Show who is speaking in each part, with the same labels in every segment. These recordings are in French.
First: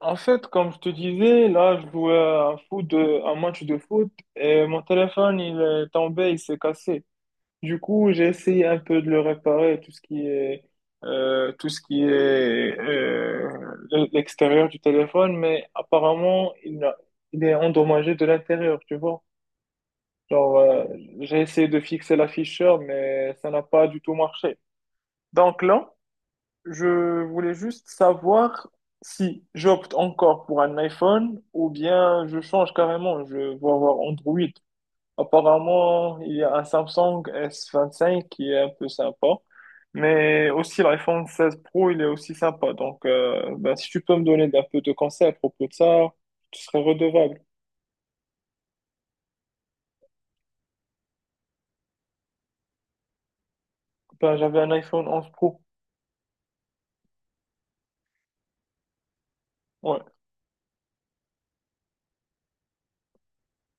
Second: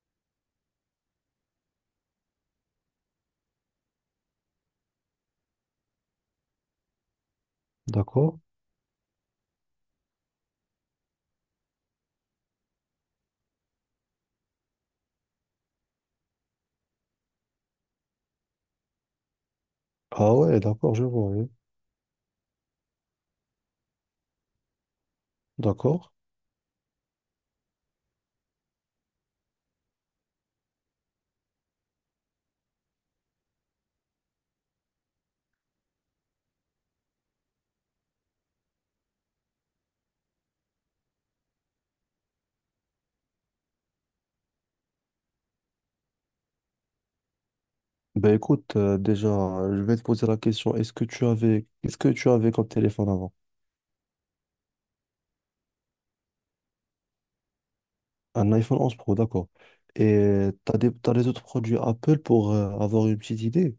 Speaker 1: En fait, comme je te disais, là, je jouais à un match de foot et mon téléphone, il est tombé, il s'est cassé. Du coup, j'ai
Speaker 2: D'accord.
Speaker 1: essayé un peu de le réparer, tout ce qui est l'extérieur du téléphone, mais apparemment, il est endommagé de l'intérieur, tu vois.
Speaker 2: Ah
Speaker 1: Genre,
Speaker 2: ouais, d'accord, je vois.
Speaker 1: j'ai
Speaker 2: Oui.
Speaker 1: essayé de fixer l'afficheur, mais ça n'a pas du tout marché. Donc là,
Speaker 2: D'accord.
Speaker 1: je voulais juste savoir si j'opte encore pour un iPhone ou bien je change carrément, je vais avoir Android. Apparemment, il y a un Samsung S25 qui est un peu sympa, mais aussi l'iPhone 16 Pro, il est aussi sympa. Donc, ben, si tu peux me donner un peu de conseils à propos de ça, tu serais redevable.
Speaker 2: Ben écoute, déjà, je vais te poser la question. Est-ce que tu avais, Qu'est-ce que tu avais comme téléphone avant?
Speaker 1: Ben, j'avais un iPhone 11 Pro,
Speaker 2: Un iPhone 11 Pro, d'accord.
Speaker 1: ouais.
Speaker 2: Et t'as les autres produits Apple pour avoir une petite idée?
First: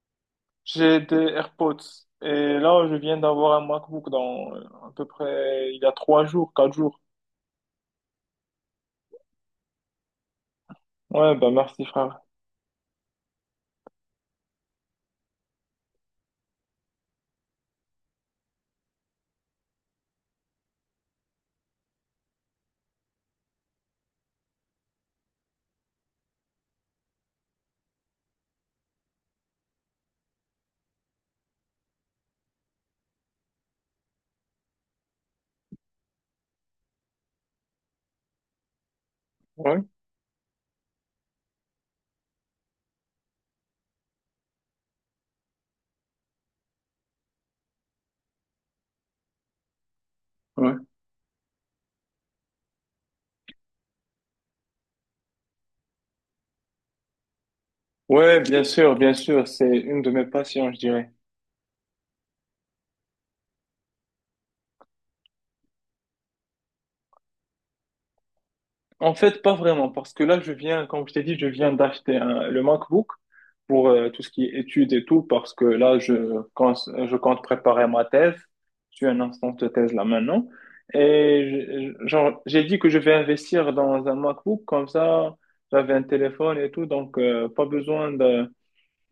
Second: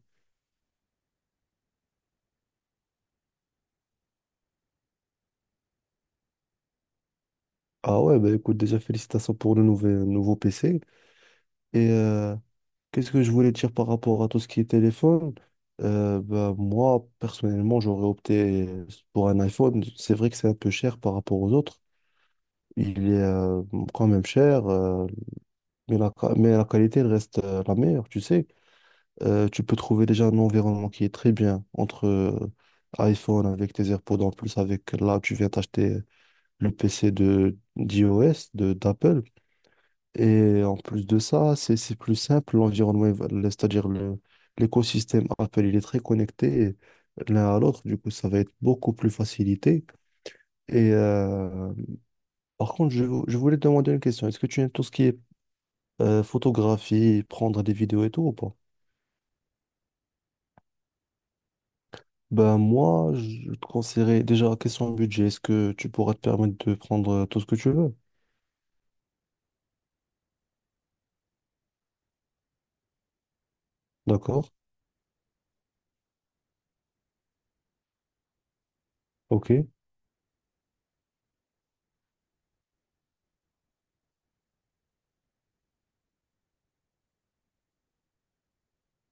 Speaker 1: J'ai des AirPods et là, je viens d'avoir un MacBook dans à peu près il y a 3 jours, 4 jours.
Speaker 2: Ah ouais, ben écoute, déjà, félicitations pour le nouveau PC.
Speaker 1: Ouais, bah merci
Speaker 2: Et
Speaker 1: frère.
Speaker 2: qu'est-ce que je voulais dire par rapport à tout ce qui est téléphone? Ben, moi, personnellement, j'aurais opté pour un iPhone. C'est vrai que c'est un peu cher par rapport aux autres. Il est quand même cher, mais mais la qualité elle reste la meilleure, tu sais. Tu peux trouver déjà un environnement qui est très bien entre iPhone avec tes AirPods en plus, avec là, tu viens t'acheter le PC de d'iOS, de d'Apple.
Speaker 1: Ouais,
Speaker 2: Et en plus de ça, c'est plus simple, l'environnement, c'est-à-dire l'écosystème Apple, il est très connecté l'un à l'autre, du coup, ça va être beaucoup plus facilité.
Speaker 1: ouais.
Speaker 2: Et par contre, je voulais te demander une question. Est-ce que tu aimes tout ce qui est photographier, prendre des vidéos et tout ou
Speaker 1: Ouais,
Speaker 2: pas?
Speaker 1: bien sûr, c'est une de mes passions, je dirais.
Speaker 2: Ben moi, je te conseillerais déjà, question de budget, est-ce que tu pourras te permettre de prendre tout ce que tu veux?
Speaker 1: En fait, pas vraiment, parce que là, je viens, comme je t'ai dit, je viens le MacBook pour tout ce qui
Speaker 2: D'accord?
Speaker 1: est études et tout, parce que je compte préparer ma thèse. Je suis en
Speaker 2: Ok.
Speaker 1: instance de thèse là maintenant. Et genre, j'ai dit que je vais investir dans un MacBook, comme ça, j'avais un téléphone et tout, donc pas besoin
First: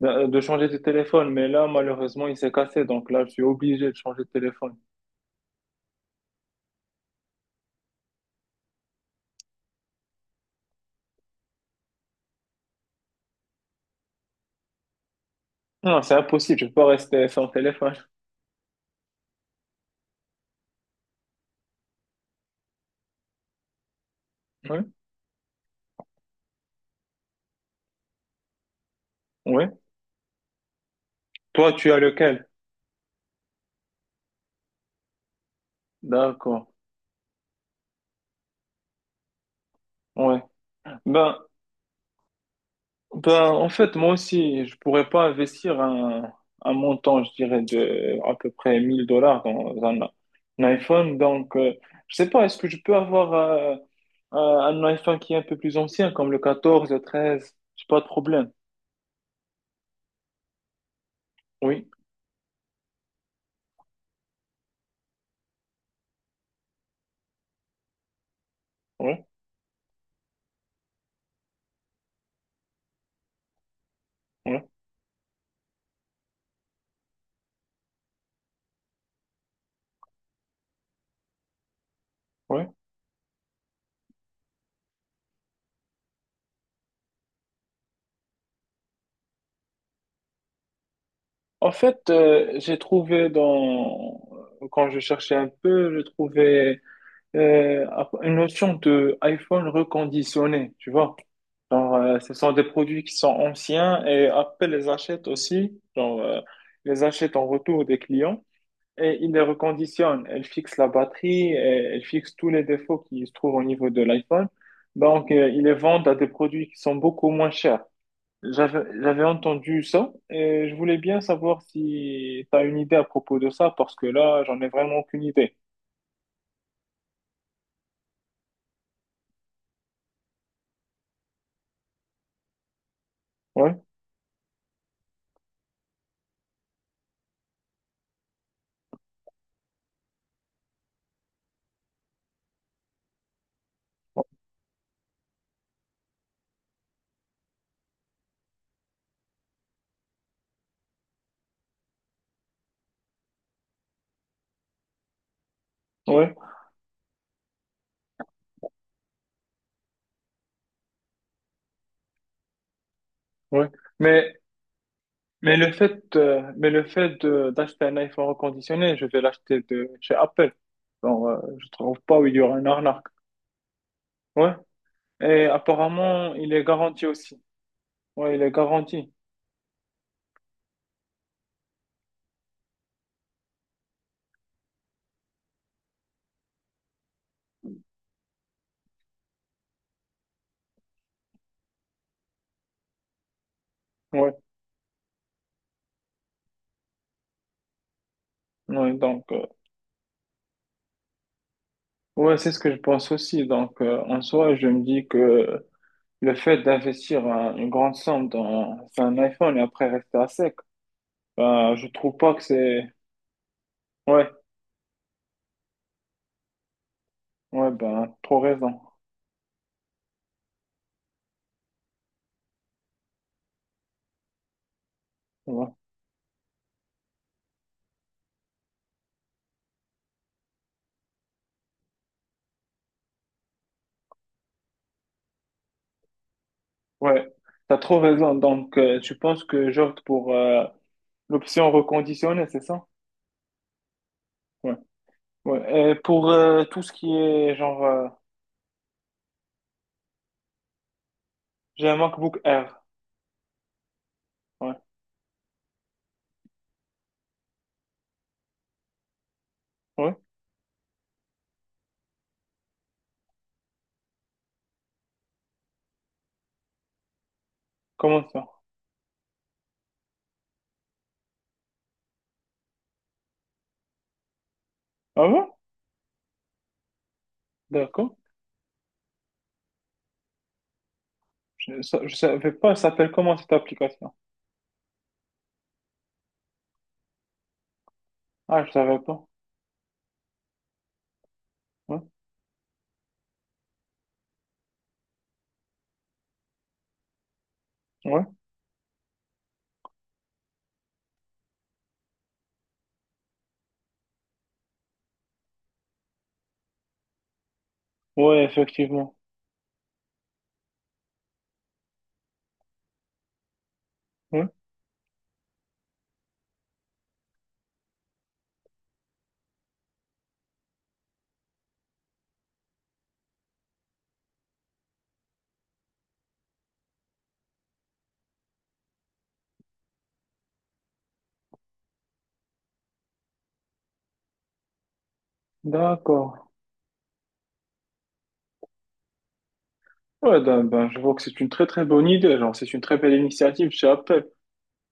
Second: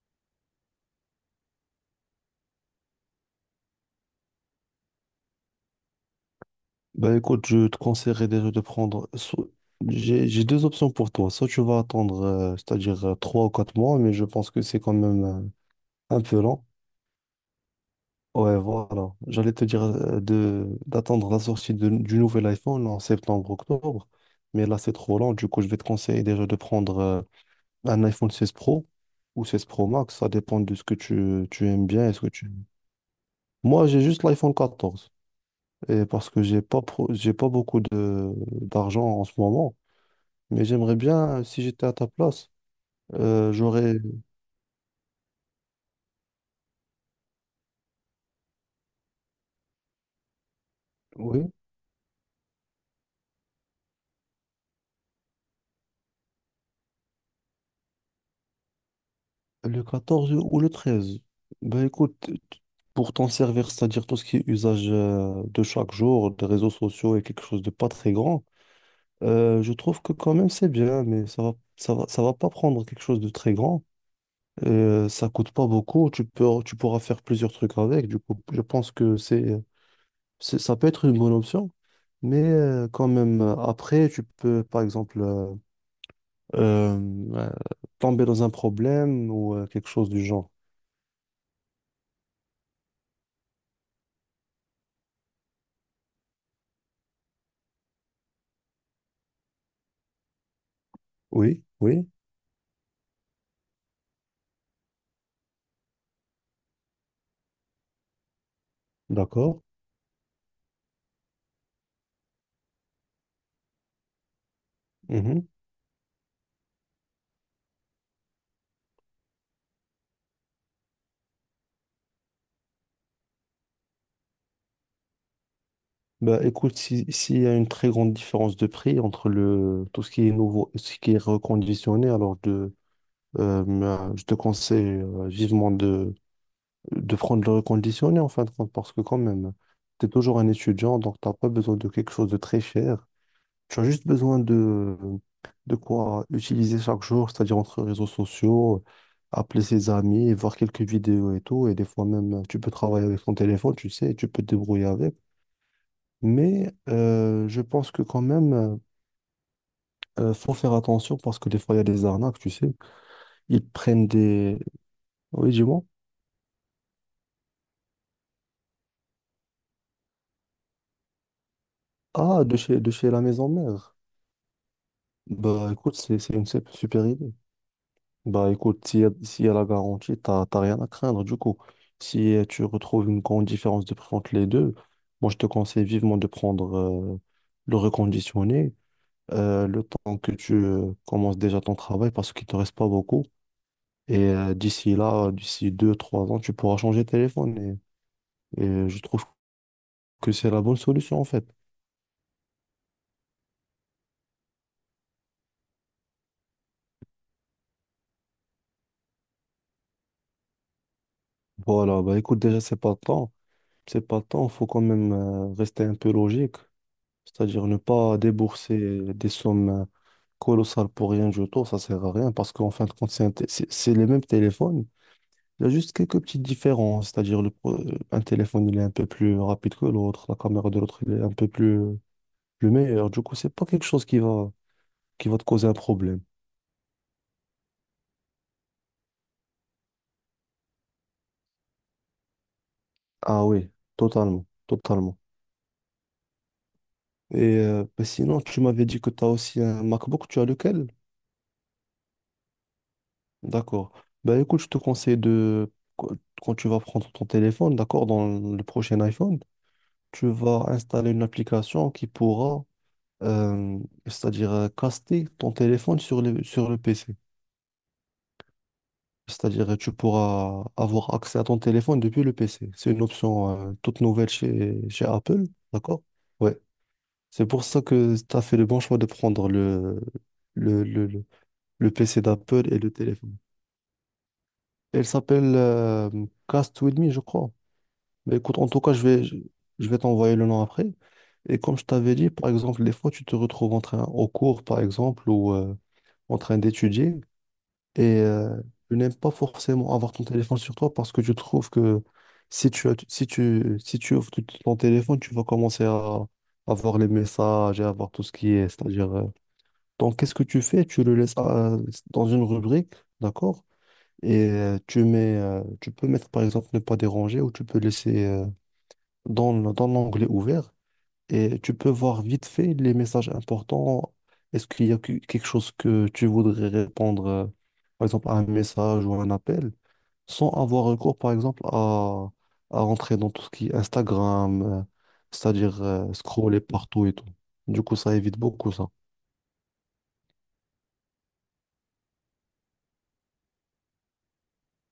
Speaker 1: de changer de téléphone, mais là, malheureusement, il s'est cassé, donc là, je suis obligé de changer de téléphone.
Speaker 2: Ben écoute, je te conseillerais déjà de prendre. J'ai deux options pour toi. Soit tu vas attendre, c'est-à-dire 3 ou 4 mois, mais je pense que c'est quand même
Speaker 1: Non, c'est
Speaker 2: un peu
Speaker 1: impossible,
Speaker 2: lent.
Speaker 1: je peux pas rester sans téléphone.
Speaker 2: Ouais, voilà. J'allais te dire de d'attendre la sortie du nouvel iPhone en septembre-octobre, mais
Speaker 1: Oui,
Speaker 2: là c'est trop lent. Du coup, je vais te conseiller déjà de prendre. Un iPhone 16 Pro ou 16
Speaker 1: oui.
Speaker 2: Pro Max, ça dépend de ce que tu
Speaker 1: Toi,
Speaker 2: aimes
Speaker 1: tu as
Speaker 2: bien est ce que
Speaker 1: lequel?
Speaker 2: tu. Moi, j'ai juste l'iPhone 14. Et parce que
Speaker 1: D'accord,
Speaker 2: j'ai pas beaucoup de d'argent en ce moment.
Speaker 1: ouais.
Speaker 2: Mais j'aimerais
Speaker 1: Ben,
Speaker 2: bien, si j'étais à ta place,
Speaker 1: ben, en fait,
Speaker 2: j'aurais
Speaker 1: moi aussi, je pourrais pas investir un montant, je dirais, de à peu près 1000 dollars dans un iPhone,
Speaker 2: oui,
Speaker 1: donc, je sais pas, est-ce que je peux avoir un iPhone qui est un peu plus ancien, comme le 13? J'ai pas de problème.
Speaker 2: le 14 ou le 13. Ben
Speaker 1: Oui,
Speaker 2: écoute, pour t'en servir, c'est-à-dire tout ce qui est usage de chaque jour, des réseaux sociaux et quelque chose de pas très grand,
Speaker 1: oui,
Speaker 2: je trouve que quand même c'est bien, mais ça va pas prendre quelque chose de très grand.
Speaker 1: oui,
Speaker 2: Et ça coûte pas beaucoup, tu pourras faire plusieurs trucs avec. Du coup, je pense que ça peut être une bonne option. Mais
Speaker 1: oui.
Speaker 2: quand même, après, tu peux, par exemple, euh, euh, tomber dans un problème ou quelque chose du genre.
Speaker 1: En fait, j'ai trouvé dans quand je cherchais un peu, je trouvais euh, une notion de iPhone reconditionné, tu vois.
Speaker 2: Oui,
Speaker 1: Genre,
Speaker 2: oui,
Speaker 1: ce sont des produits qui sont anciens et Apple les achète aussi, les achète en retour des clients et ils les
Speaker 2: d'accord.
Speaker 1: reconditionnent. Elles fixent la batterie, et elles fixent tous les défauts qui se trouvent au niveau de l'iPhone. Donc,
Speaker 2: Mhm.
Speaker 1: ils les vendent à des produits qui sont beaucoup moins chers. J'avais entendu ça et je voulais bien savoir si tu as une idée à propos de ça parce que là, j'en ai vraiment aucune idée.
Speaker 2: Bah, écoute, si, s'il y a une très grande différence de prix entre tout ce qui est nouveau et ce qui est reconditionné,
Speaker 1: Ouais,
Speaker 2: bah, je te conseille vivement de prendre le reconditionné en fin de compte, parce que quand même, tu es toujours un étudiant, donc tu n'as pas besoin de quelque chose de très cher. Tu as juste besoin de quoi utiliser chaque jour, c'est-à-dire entre réseaux sociaux, appeler ses amis, voir quelques vidéos et tout. Et des fois même, tu peux travailler avec ton téléphone, tu sais, tu peux te débrouiller avec.
Speaker 1: ouais,
Speaker 2: Mais je pense que quand même, faut faire attention parce que des fois, il y a des arnaques, tu sais. Ils
Speaker 1: ouais.
Speaker 2: prennent
Speaker 1: Mais,
Speaker 2: des. Oui,
Speaker 1: mais
Speaker 2: dis-moi.
Speaker 1: mais d'acheter un iPhone reconditionné, je vais l'acheter de chez Apple. Bon, je trouve pas où il y
Speaker 2: Ah,
Speaker 1: aura une
Speaker 2: de
Speaker 1: arnaque.
Speaker 2: chez la maison mère.
Speaker 1: Ouais. Et
Speaker 2: Bah écoute, c'est
Speaker 1: apparemment,
Speaker 2: une
Speaker 1: il est
Speaker 2: super
Speaker 1: garanti
Speaker 2: idée.
Speaker 1: aussi. Ouais, il
Speaker 2: Bah
Speaker 1: est
Speaker 2: écoute,
Speaker 1: garanti.
Speaker 2: s'il y a la garantie, t'as rien à craindre. Du coup, si tu retrouves une grande différence de prix entre les deux, moi je te conseille vivement de prendre le reconditionné le temps que tu commences déjà ton travail parce qu'il te reste pas beaucoup. Et
Speaker 1: Ouais,
Speaker 2: d'ici là, d'ici 2, 3 ans, tu pourras changer de téléphone. Et
Speaker 1: ouais.
Speaker 2: je trouve
Speaker 1: Donc,
Speaker 2: que c'est la bonne solution en fait.
Speaker 1: ouais, c'est ce que je pense aussi. Donc, en soi, je me dis que le fait d'investir une grande somme dans sur un iPhone et après rester à sec, ben, je
Speaker 2: Voilà,
Speaker 1: trouve
Speaker 2: bah
Speaker 1: pas
Speaker 2: écoute,
Speaker 1: que
Speaker 2: déjà c'est
Speaker 1: c'est...
Speaker 2: pas le temps. C'est pas le
Speaker 1: Ouais,
Speaker 2: temps, faut quand même rester un peu logique. C'est-à-dire
Speaker 1: ouais,
Speaker 2: ne
Speaker 1: ben,
Speaker 2: pas
Speaker 1: trop raison.
Speaker 2: débourser des sommes colossales pour rien du tout, ça sert à rien parce qu'en fin de compte, c'est un té- c'est les mêmes téléphones. Il y a
Speaker 1: Ouais,
Speaker 2: juste quelques petites différences, c'est-à-dire un téléphone il est un peu plus rapide que l'autre, la caméra de l'autre il est un peu plus, plus meilleure. Du coup, c'est pas quelque chose qui va te causer un problème.
Speaker 1: ouais, t'as trop raison. Donc, tu penses que j'opte pour l'option reconditionnée, c'est ça?
Speaker 2: Ah oui, totalement,
Speaker 1: Ouais,
Speaker 2: totalement.
Speaker 1: ouais. Et pour tout ce qui est,
Speaker 2: Et
Speaker 1: genre,
Speaker 2: bah, sinon, tu m'avais dit que tu as aussi un MacBook, tu as lequel?
Speaker 1: j'ai un MacBook Air.
Speaker 2: D'accord. Bah écoute, je
Speaker 1: Ouais,
Speaker 2: te conseille de, quand tu vas prendre ton téléphone, d'accord, dans le prochain iPhone,
Speaker 1: ouais,
Speaker 2: tu vas installer une application qui pourra, euh, c'est-à-dire caster ton téléphone sur sur le PC.
Speaker 1: comment ça?
Speaker 2: C'est-à-dire tu pourras avoir accès à ton téléphone depuis le PC. C'est une option toute nouvelle chez
Speaker 1: Ah
Speaker 2: Apple,
Speaker 1: ouais?
Speaker 2: d'accord? Ouais. C'est pour ça
Speaker 1: D'accord.
Speaker 2: que tu as fait le bon choix de prendre le, le, le- le
Speaker 1: Je
Speaker 2: PC
Speaker 1: savais pas,
Speaker 2: d'Apple
Speaker 1: elle
Speaker 2: et le
Speaker 1: s'appelle comment
Speaker 2: téléphone.
Speaker 1: cette application?
Speaker 2: Elle s'appelle Cast With Me, je crois. Mais écoute,
Speaker 1: Ah,
Speaker 2: en
Speaker 1: je
Speaker 2: tout cas,
Speaker 1: savais
Speaker 2: je vais,
Speaker 1: pas.
Speaker 2: je je vais t'envoyer le nom après. Et comme je
Speaker 1: Ouais,
Speaker 2: t'avais dit, par exemple, des fois, tu te retrouves en train, au cours, par exemple, ou en train d'étudier, et
Speaker 1: ouais,
Speaker 2: tu n'aimes pas forcément avoir ton téléphone sur toi parce que tu trouves que si tu ouvres ton téléphone, tu vas commencer à avoir les messages et avoir tout ce
Speaker 1: ouais,
Speaker 2: qui est, c'est-à-dire...
Speaker 1: effectivement.
Speaker 2: euh, donc, qu'est-ce que tu fais? Tu le laisses dans une rubrique, d'accord?
Speaker 1: Ouais,
Speaker 2: Et tu peux mettre, par exemple, ne pas déranger ou tu peux laisser, dans l'onglet ouvert et tu peux voir vite fait les messages importants. Est-ce qu'il y a quelque chose que tu voudrais répondre, par exemple, à un message ou un appel, sans avoir recours, par exemple, à rentrer dans tout ce qui est Instagram, c'est-à-dire
Speaker 1: d'accord.
Speaker 2: scroller partout et tout. Du coup, ça évite beaucoup ça.
Speaker 1: Ouais, ben, ben, je vois que c'est une très très bonne idée, genre c'est une très belle initiative chez Apple.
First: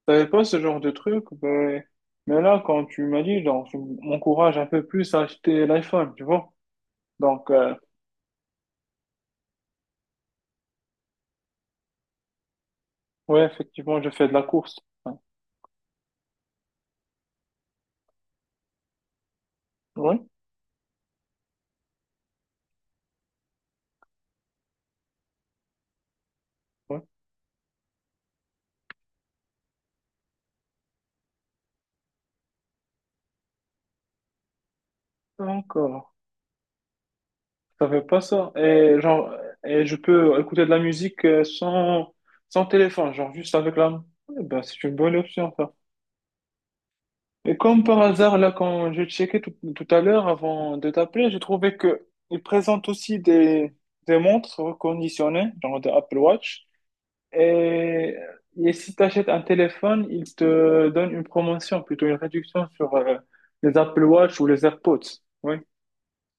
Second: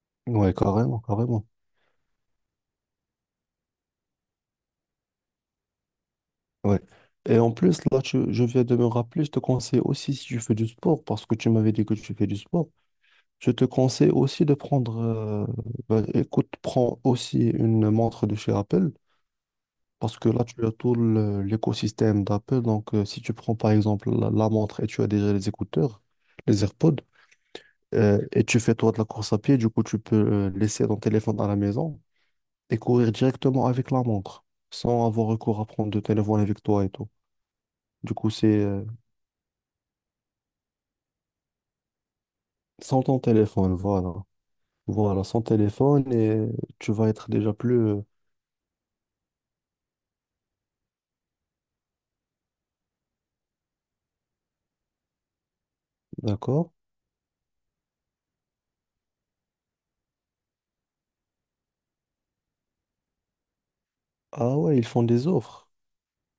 Speaker 1: T'avais pas
Speaker 2: Ouais,
Speaker 1: ce genre de
Speaker 2: carrément,
Speaker 1: truc,
Speaker 2: carrément.
Speaker 1: ben, mais là quand tu m'as dit, genre tu m'encourages un peu plus à acheter l'iPhone, tu vois.
Speaker 2: Ouais. Et
Speaker 1: Donc
Speaker 2: en plus, là, je viens de me rappeler, je te conseille aussi si tu fais du sport, parce que tu m'avais dit que tu fais du sport.
Speaker 1: ouais,
Speaker 2: Je te
Speaker 1: effectivement,
Speaker 2: conseille
Speaker 1: je fais de la
Speaker 2: aussi
Speaker 1: course. Enfin,
Speaker 2: bah, écoute, prends aussi une montre de chez Apple, parce
Speaker 1: ouais,
Speaker 2: que là, tu as tout l'écosystème d'Apple. Donc, si tu prends par exemple la montre et tu as déjà les écouteurs, les AirPods,
Speaker 1: ouais.
Speaker 2: et tu fais toi de la course à pied, du coup, tu peux laisser ton téléphone à la maison et courir directement avec la montre, sans avoir recours à prendre de
Speaker 1: D'accord.
Speaker 2: téléphone avec toi et tout.
Speaker 1: Je savais
Speaker 2: Du
Speaker 1: pas
Speaker 2: coup, c'est
Speaker 1: ça. Et genre et je peux écouter de la musique sans
Speaker 2: sans
Speaker 1: téléphone,
Speaker 2: ton
Speaker 1: genre juste
Speaker 2: téléphone,
Speaker 1: avec la main.
Speaker 2: voilà.
Speaker 1: Ouais, ben c'est une bonne
Speaker 2: Voilà, sans
Speaker 1: option ça.
Speaker 2: téléphone, et tu vas être déjà
Speaker 1: Et
Speaker 2: plus,
Speaker 1: comme par hasard, là, quand je checkais tout, tout à l'heure avant de t'appeler, j'ai trouvé que ils présentent aussi des montres reconditionnées, genre des Apple Watch.
Speaker 2: d'accord?
Speaker 1: Et, et si tu achètes un téléphone, ils te donnent une promotion, plutôt une réduction sur les Apple Watch ou
Speaker 2: Ah
Speaker 1: les
Speaker 2: ouais, ils
Speaker 1: AirPods.
Speaker 2: font des
Speaker 1: Oui.
Speaker 2: offres.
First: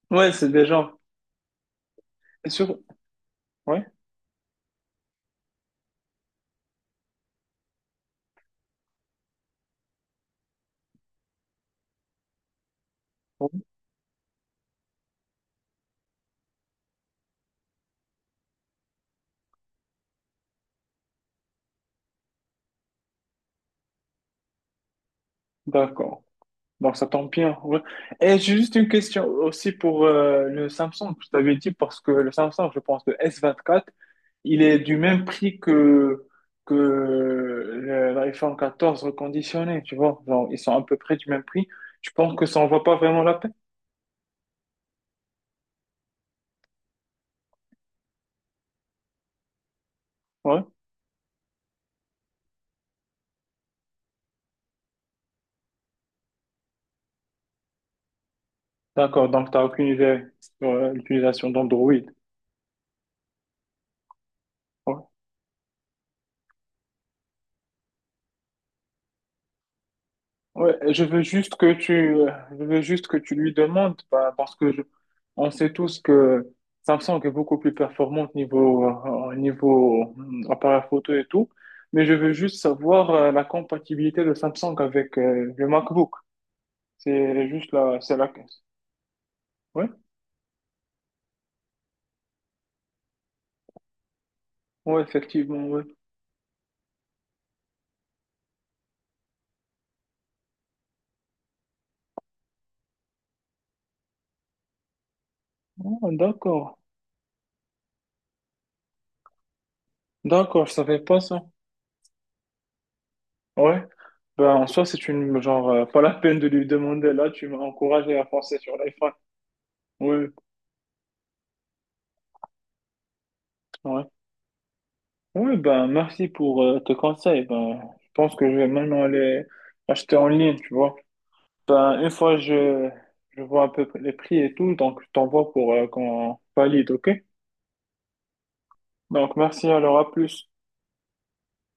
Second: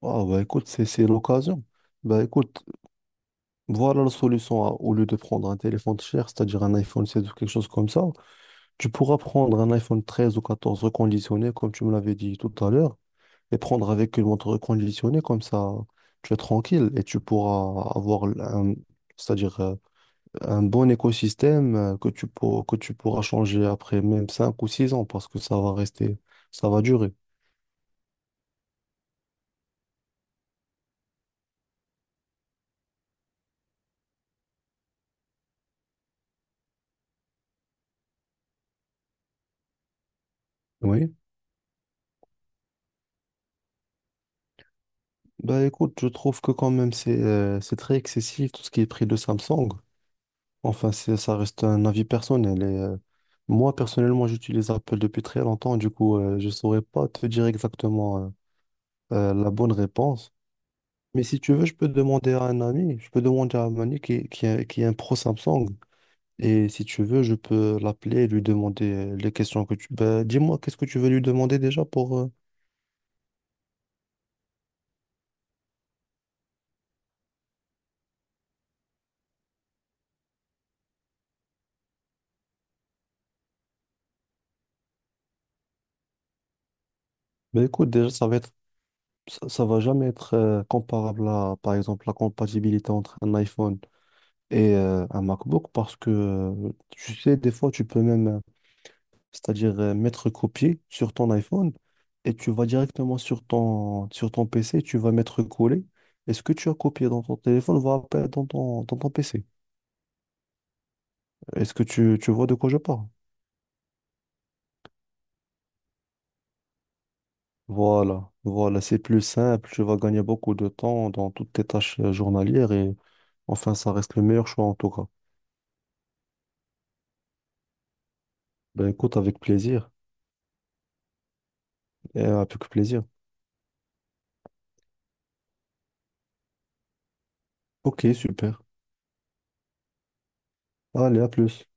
Speaker 2: Ah
Speaker 1: Ouais,
Speaker 2: bah
Speaker 1: c'est des
Speaker 2: écoute, c'est
Speaker 1: gens.
Speaker 2: c'est l'occasion. Bah écoute,
Speaker 1: Sur... Ouais.
Speaker 2: voilà la solution. Au lieu de prendre un téléphone cher, c'est-à-dire un iPhone 16 ou quelque chose comme ça, tu pourras prendre un iPhone 13 ou 14 reconditionné, comme tu me l'avais dit tout à l'heure, et
Speaker 1: Ouais.
Speaker 2: prendre avec une montre reconditionnée, comme ça tu es tranquille et tu pourras avoir c'est-à-dire un bon écosystème que que tu pourras changer après même 5 ou 6 ans, parce que ça va rester,
Speaker 1: D'accord.
Speaker 2: ça va
Speaker 1: Bon, ça
Speaker 2: durer.
Speaker 1: tombe bien. Ouais. Et j'ai juste une question aussi pour le Samsung. Je t'avais dit parce que le Samsung, je pense, le S24, il est du même prix que, l'iPhone 14 reconditionné, tu vois. Genre, ils sont à peu
Speaker 2: Oui.
Speaker 1: près du même prix. Je pense que ça en vaut pas vraiment la peine.
Speaker 2: Bah écoute, je trouve que quand même c'est très excessif tout ce qui est prix de Samsung.
Speaker 1: Ouais.
Speaker 2: Enfin, ça reste un avis personnel. Moi, personnellement, j'utilise Apple depuis très longtemps. Du coup, je saurais pas te dire exactement
Speaker 1: D'accord, donc
Speaker 2: la
Speaker 1: t'as
Speaker 2: bonne
Speaker 1: aucune idée
Speaker 2: réponse.
Speaker 1: sur
Speaker 2: Mais si
Speaker 1: l'utilisation
Speaker 2: tu veux, je peux
Speaker 1: d'Android.
Speaker 2: demander à un ami. Je peux demander à un ami qui est un
Speaker 1: Ouais.
Speaker 2: pro Samsung. Et si tu veux, je peux l'appeler et lui demander les questions que tu. Bah, dis-moi,
Speaker 1: Ouais,
Speaker 2: qu'est-ce que tu veux lui demander déjà pour... euh,
Speaker 1: je veux juste que tu lui demandes, bah, on sait tous que Samsung est beaucoup plus performante niveau, appareil photo et tout, mais je veux juste savoir la compatibilité de Samsung avec le MacBook.
Speaker 2: Bah écoute, déjà,
Speaker 1: C'est la,
Speaker 2: ça va
Speaker 1: ouais,
Speaker 2: jamais être comparable à, par exemple, la compatibilité entre un iPhone et
Speaker 1: ouais,
Speaker 2: un
Speaker 1: effectivement,
Speaker 2: MacBook
Speaker 1: ouais.
Speaker 2: parce que, tu sais, des fois, tu peux même, c'est-à-dire mettre copier sur ton iPhone et tu vas directement sur ton PC, tu vas mettre coller.
Speaker 1: Oh,
Speaker 2: Et ce que tu as
Speaker 1: d'accord,
Speaker 2: copié dans ton téléphone va apparaître dans ton PC.
Speaker 1: d'accord, je savais pas ça.
Speaker 2: Est-ce que tu vois de quoi je parle?
Speaker 1: Ouais, ben en soi c'est une genre pas la peine de lui demander là, tu m'as encouragé à
Speaker 2: Voilà,
Speaker 1: penser sur
Speaker 2: voilà, c'est
Speaker 1: l'iPhone.
Speaker 2: plus simple, tu vas gagner
Speaker 1: Ouais,
Speaker 2: beaucoup de temps dans toutes tes tâches journalières et enfin, ça
Speaker 1: ouais.
Speaker 2: reste le meilleur choix en tout cas.
Speaker 1: Oui, ben, merci pour tes conseils. Ben, je pense que je vais
Speaker 2: Ben
Speaker 1: maintenant
Speaker 2: écoute, avec
Speaker 1: aller
Speaker 2: plaisir.
Speaker 1: acheter en ligne, tu vois. Ben,
Speaker 2: Et avec plaisir.
Speaker 1: je vois un peu les prix et tout, donc je t'envoie pour qu'on valide, ok?
Speaker 2: Ok, super.
Speaker 1: Donc, merci, alors à plus.
Speaker 2: Allez, à plus.